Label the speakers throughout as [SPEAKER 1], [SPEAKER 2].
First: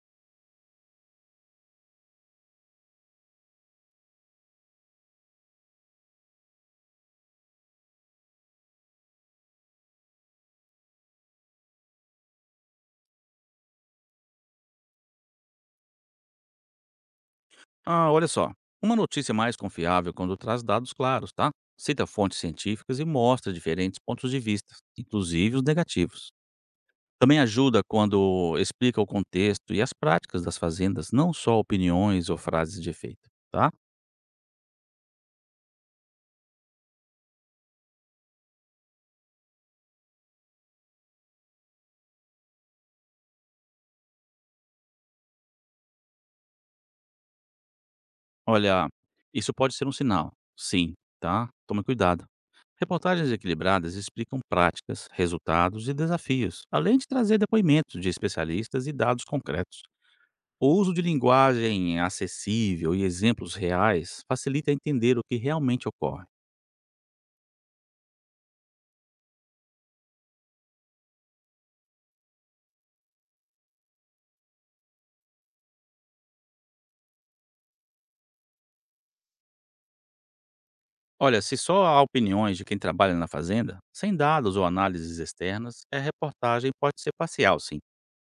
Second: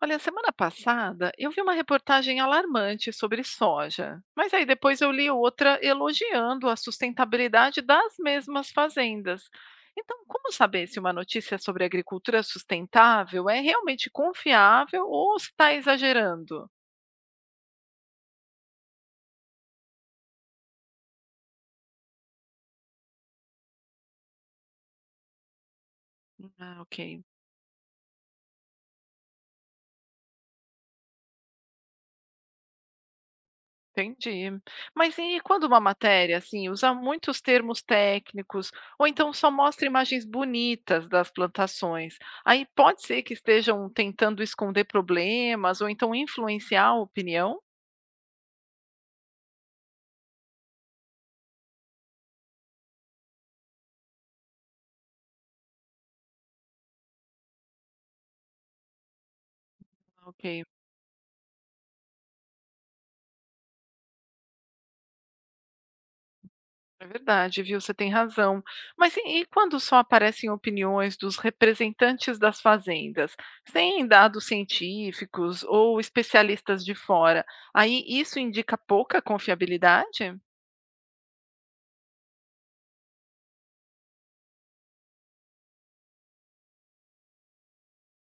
[SPEAKER 1] Olha, semana passada eu vi uma reportagem alarmante sobre soja, mas aí depois eu li outra elogiando a sustentabilidade das mesmas fazendas. Então, como saber se uma notícia sobre agricultura sustentável é realmente confiável ou se está exagerando?
[SPEAKER 2] Ah, olha só. Uma notícia mais confiável quando traz dados claros, tá? Cita fontes científicas e mostra diferentes pontos de vista, inclusive os negativos.
[SPEAKER 1] Ah, ok.
[SPEAKER 2] Também ajuda quando explica o contexto e as práticas das fazendas, não só opiniões ou frases de efeito, tá?
[SPEAKER 1] Entendi. Mas e quando uma matéria, assim, usa muitos termos técnicos, ou então só mostra imagens bonitas das plantações, aí pode ser que estejam tentando esconder problemas, ou então influenciar a opinião?
[SPEAKER 2] Olha, isso pode ser um sinal, sim, tá? Tome cuidado. Reportagens equilibradas explicam práticas, resultados e desafios, além de trazer depoimentos de especialistas e dados concretos.
[SPEAKER 1] Ok,
[SPEAKER 2] O uso de linguagem acessível e exemplos reais facilita entender o que realmente ocorre.
[SPEAKER 1] é verdade, viu? Você tem razão. Mas e quando só aparecem opiniões dos representantes das fazendas, sem dados científicos ou especialistas de fora, aí isso indica pouca confiabilidade?
[SPEAKER 2] Olha, se só há opiniões de quem trabalha na fazenda, sem dados ou análises externas, a reportagem pode ser parcial, sim.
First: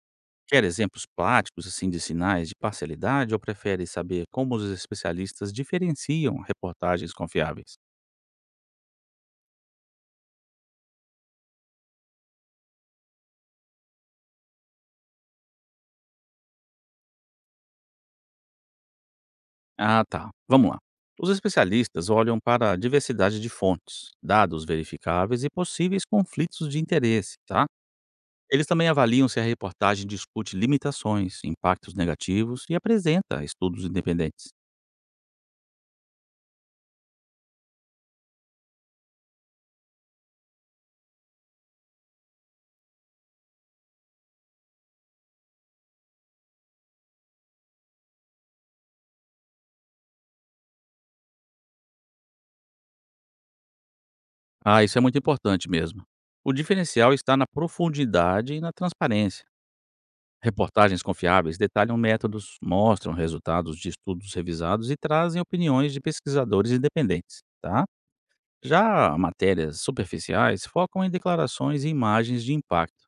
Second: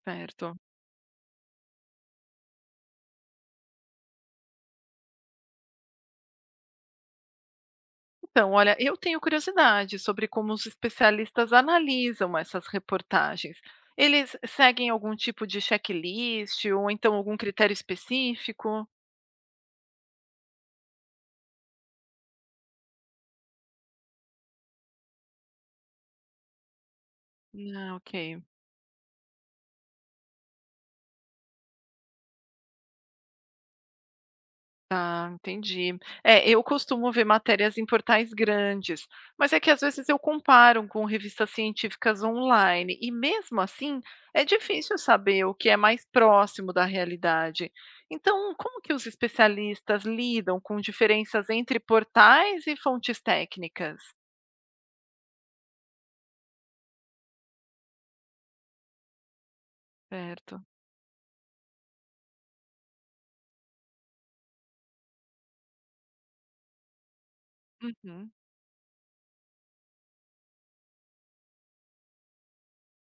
[SPEAKER 1] Certo.
[SPEAKER 2] Quer exemplos práticos assim de sinais de parcialidade ou prefere saber como os especialistas diferenciam reportagens confiáveis?
[SPEAKER 1] Então, olha, eu tenho curiosidade sobre como os especialistas analisam essas reportagens. Eles seguem algum tipo de checklist ou então algum critério específico?
[SPEAKER 2] Ah, tá. Vamos lá. Os especialistas olham para a diversidade de fontes, dados verificáveis e possíveis conflitos de interesse, tá?
[SPEAKER 1] Ah, ok.
[SPEAKER 2] Eles também avaliam se a reportagem discute limitações, impactos negativos e apresenta estudos independentes.
[SPEAKER 1] Tá, entendi. É, eu costumo ver matérias em portais grandes, mas é que às vezes eu comparo com revistas científicas online, e mesmo assim é difícil saber o que é mais próximo da realidade. Então, como que os especialistas lidam com diferenças entre portais e fontes técnicas?
[SPEAKER 2] Ah, isso é muito importante mesmo. O diferencial está na profundidade e na transparência.
[SPEAKER 1] Certo.
[SPEAKER 2] Reportagens confiáveis detalham métodos, mostram resultados de estudos revisados e trazem opiniões de pesquisadores independentes, tá?
[SPEAKER 1] Uhum.
[SPEAKER 2] Já matérias superficiais focam em declarações e imagens de impacto.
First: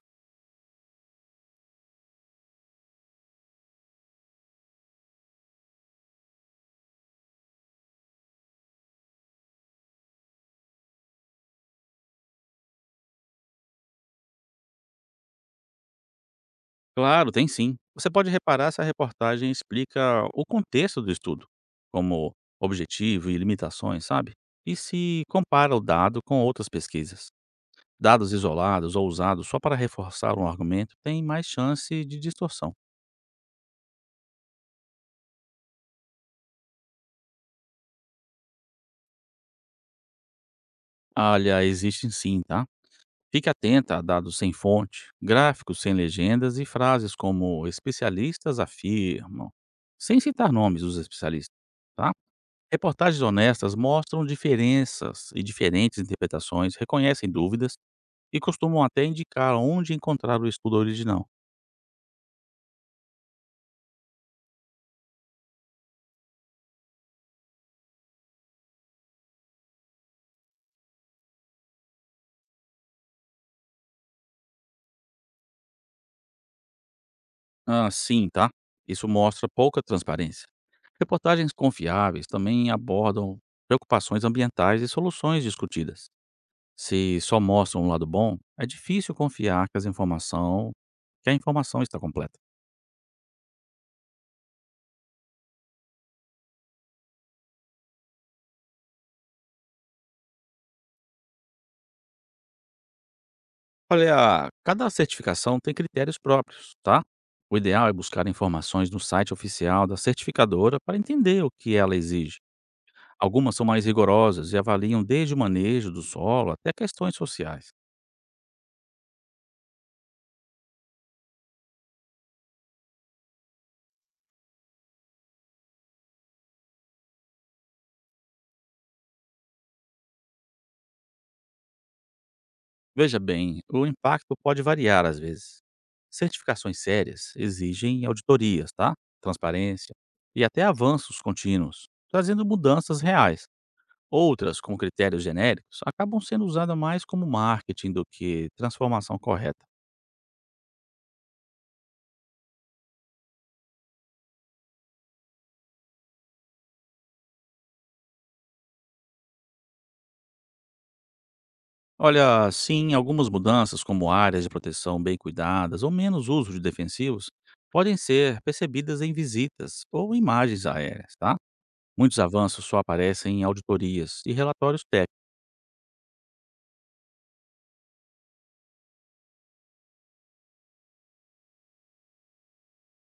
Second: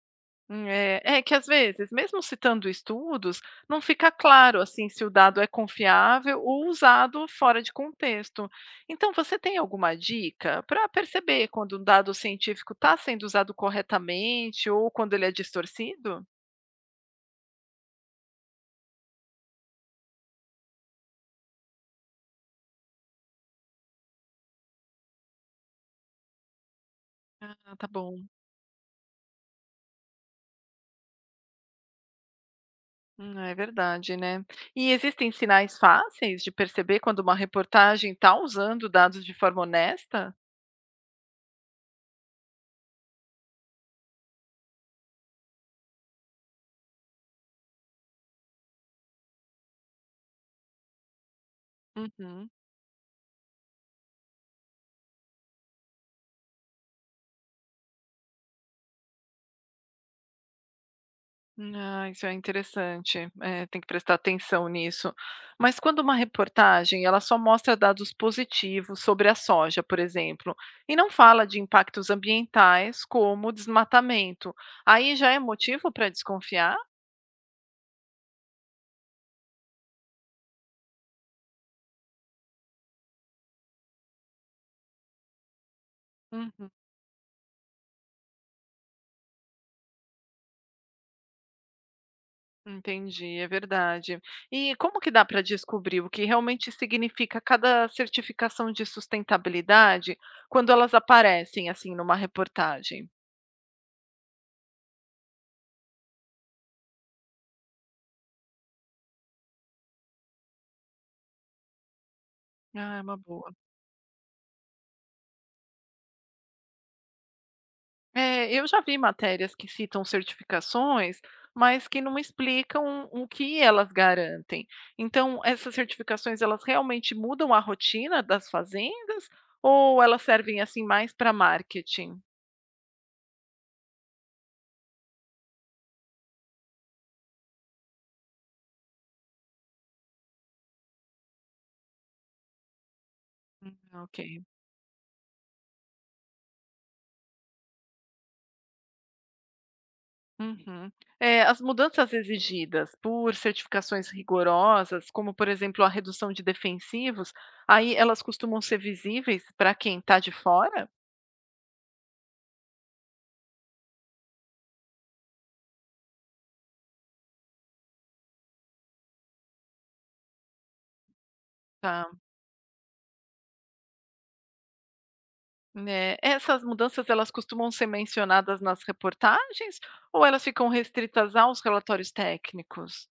[SPEAKER 1] É. É que, às vezes, mesmo citando estudos, não fica claro, assim, se o dado é confiável ou usado fora de contexto. Então, você tem alguma dica para perceber quando um dado científico está sendo usado corretamente ou quando ele é distorcido?
[SPEAKER 2] Claro, tem sim. Você pode reparar se a reportagem explica o contexto do estudo, como objetivo e limitações, sabe? E se compara o dado com outras pesquisas.
[SPEAKER 1] Ah, tá bom.
[SPEAKER 2] Dados isolados ou usados só para reforçar um argumento têm mais chance de distorção.
[SPEAKER 1] É verdade, né? E existem sinais fáceis de perceber quando uma reportagem está usando dados de forma honesta?
[SPEAKER 2] Olha, existem sim, tá? Fique atenta a dados sem fonte, gráficos sem legendas e frases como especialistas afirmam, sem citar nomes dos especialistas, tá?
[SPEAKER 1] Uhum.
[SPEAKER 2] Reportagens honestas mostram diferenças e diferentes interpretações, reconhecem dúvidas e costumam até indicar onde encontrar o estudo original.
[SPEAKER 1] Ah, isso é interessante. É, tem que prestar atenção nisso. Mas quando uma reportagem ela só mostra dados positivos sobre a soja, por exemplo, e não fala de impactos ambientais como o desmatamento, aí já é motivo para desconfiar?
[SPEAKER 2] Ah, sim, tá? Isso mostra pouca transparência. Reportagens confiáveis também abordam preocupações ambientais e soluções discutidas.
[SPEAKER 1] Uhum,
[SPEAKER 2] Se só mostram um lado bom, é difícil confiar que a informação está completa.
[SPEAKER 1] entendi, é verdade. E como que dá para descobrir o que realmente significa cada certificação de sustentabilidade quando elas aparecem assim numa reportagem?
[SPEAKER 2] Olha, cada certificação tem critérios próprios, tá? O ideal é buscar informações no site oficial da certificadora para entender o que ela exige.
[SPEAKER 1] Ah, é uma boa.
[SPEAKER 2] Algumas são mais rigorosas e avaliam desde o manejo do solo até questões sociais.
[SPEAKER 1] É, eu já vi matérias que citam certificações, mas que não explicam o que elas garantem. Então, essas certificações, elas realmente mudam a rotina das fazendas ou elas servem assim mais para marketing?
[SPEAKER 2] Veja bem, o impacto pode variar às vezes. Certificações sérias exigem auditorias, tá? Transparência e até avanços contínuos, trazendo mudanças reais.
[SPEAKER 1] Hum, Ok.
[SPEAKER 2] Outras, com critérios genéricos, acabam sendo usadas mais como marketing do que transformação correta.
[SPEAKER 1] Uhum. É, as mudanças exigidas por certificações rigorosas, como por exemplo a redução de defensivos, aí elas costumam ser visíveis para quem está de fora?
[SPEAKER 2] Olha, sim, algumas mudanças, como áreas de proteção bem cuidadas ou menos uso de defensivos, podem ser percebidas em visitas ou imagens aéreas, tá? Muitos avanços só aparecem em auditorias e relatórios técnicos.
[SPEAKER 1] Né, essas mudanças elas costumam ser mencionadas nas reportagens ou elas ficam restritas aos relatórios técnicos?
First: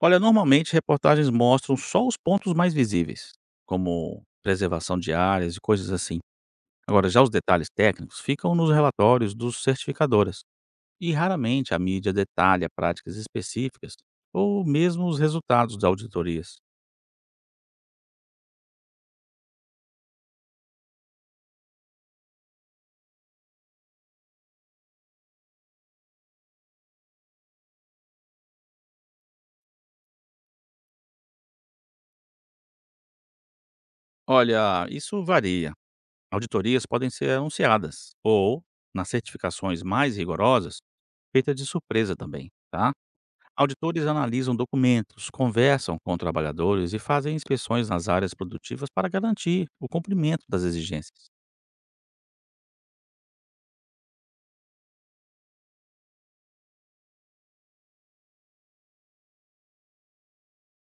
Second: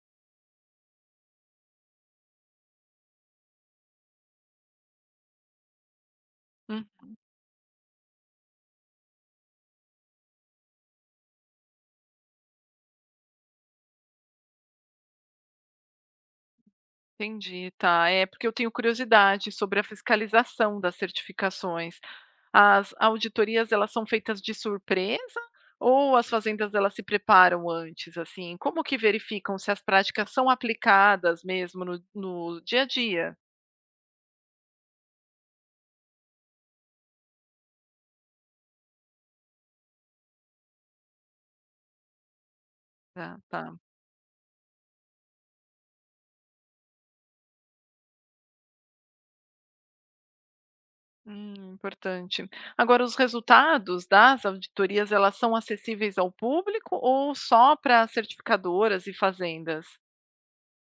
[SPEAKER 2] Olha, normalmente reportagens mostram só os pontos mais visíveis, como preservação de áreas e coisas assim.
[SPEAKER 1] Hum,
[SPEAKER 2] Agora, já os detalhes técnicos ficam nos relatórios dos certificadoras, e raramente a mídia detalha práticas específicas ou mesmo os resultados das auditorias.
[SPEAKER 1] entendi, tá. É porque eu tenho curiosidade sobre a fiscalização das certificações. As auditorias elas são feitas de surpresa ou as fazendas elas se preparam antes, assim? Como que verificam se as práticas são aplicadas mesmo no dia a dia?
[SPEAKER 2] Olha, isso varia. Auditorias podem ser anunciadas ou, nas certificações mais rigorosas, feita de surpresa também, tá?
[SPEAKER 1] Ah, tá.
[SPEAKER 2] Auditores analisam documentos, conversam com trabalhadores e fazem inspeções nas áreas produtivas para garantir o cumprimento das exigências.
[SPEAKER 1] Importante. Agora, os resultados das auditorias, elas são acessíveis ao público ou só para certificadoras e fazendas?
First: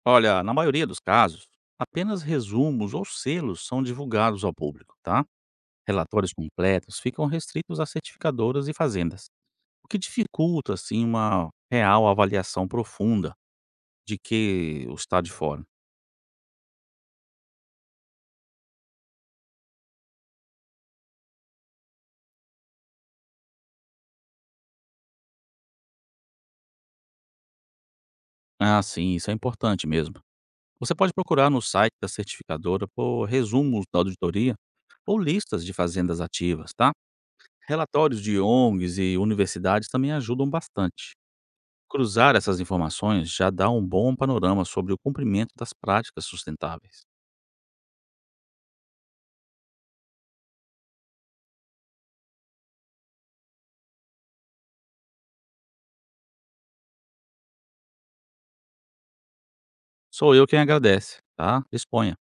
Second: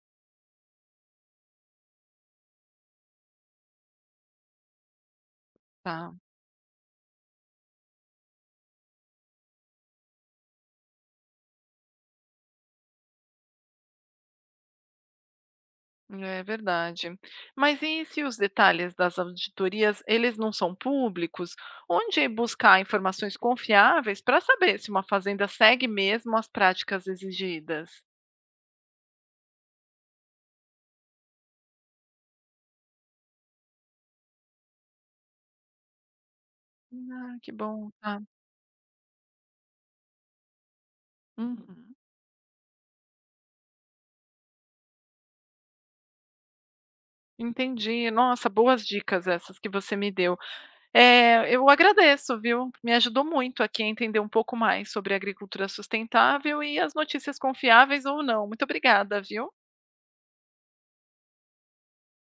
[SPEAKER 2] Olha, na maioria dos casos, apenas resumos ou selos são divulgados ao público, tá?
[SPEAKER 1] Tá,
[SPEAKER 2] Relatórios completos ficam restritos a certificadoras e fazendas, o que dificulta, assim, uma real avaliação profunda de que o estado de fora.
[SPEAKER 1] é verdade. Mas e se os detalhes das auditorias, eles não são públicos? Onde buscar informações confiáveis para saber se uma fazenda segue mesmo as práticas exigidas?
[SPEAKER 2] Ah, sim, isso é importante mesmo. Você pode procurar no site da certificadora por resumos da auditoria ou listas de fazendas ativas, tá?
[SPEAKER 1] Ah, que bom,
[SPEAKER 2] Relatórios
[SPEAKER 1] tá.
[SPEAKER 2] de ONGs e universidades também ajudam bastante.
[SPEAKER 1] Uhum.
[SPEAKER 2] Cruzar essas informações já dá um bom panorama sobre o cumprimento das práticas sustentáveis.
[SPEAKER 1] Entendi. Nossa, boas dicas essas que você me deu. Eu agradeço, viu. Me ajudou muito aqui a entender um pouco mais sobre agricultura sustentável e as notícias confiáveis ou não. Muito obrigada, viu.
[SPEAKER 2] Sou eu quem agradece, tá? Disponha.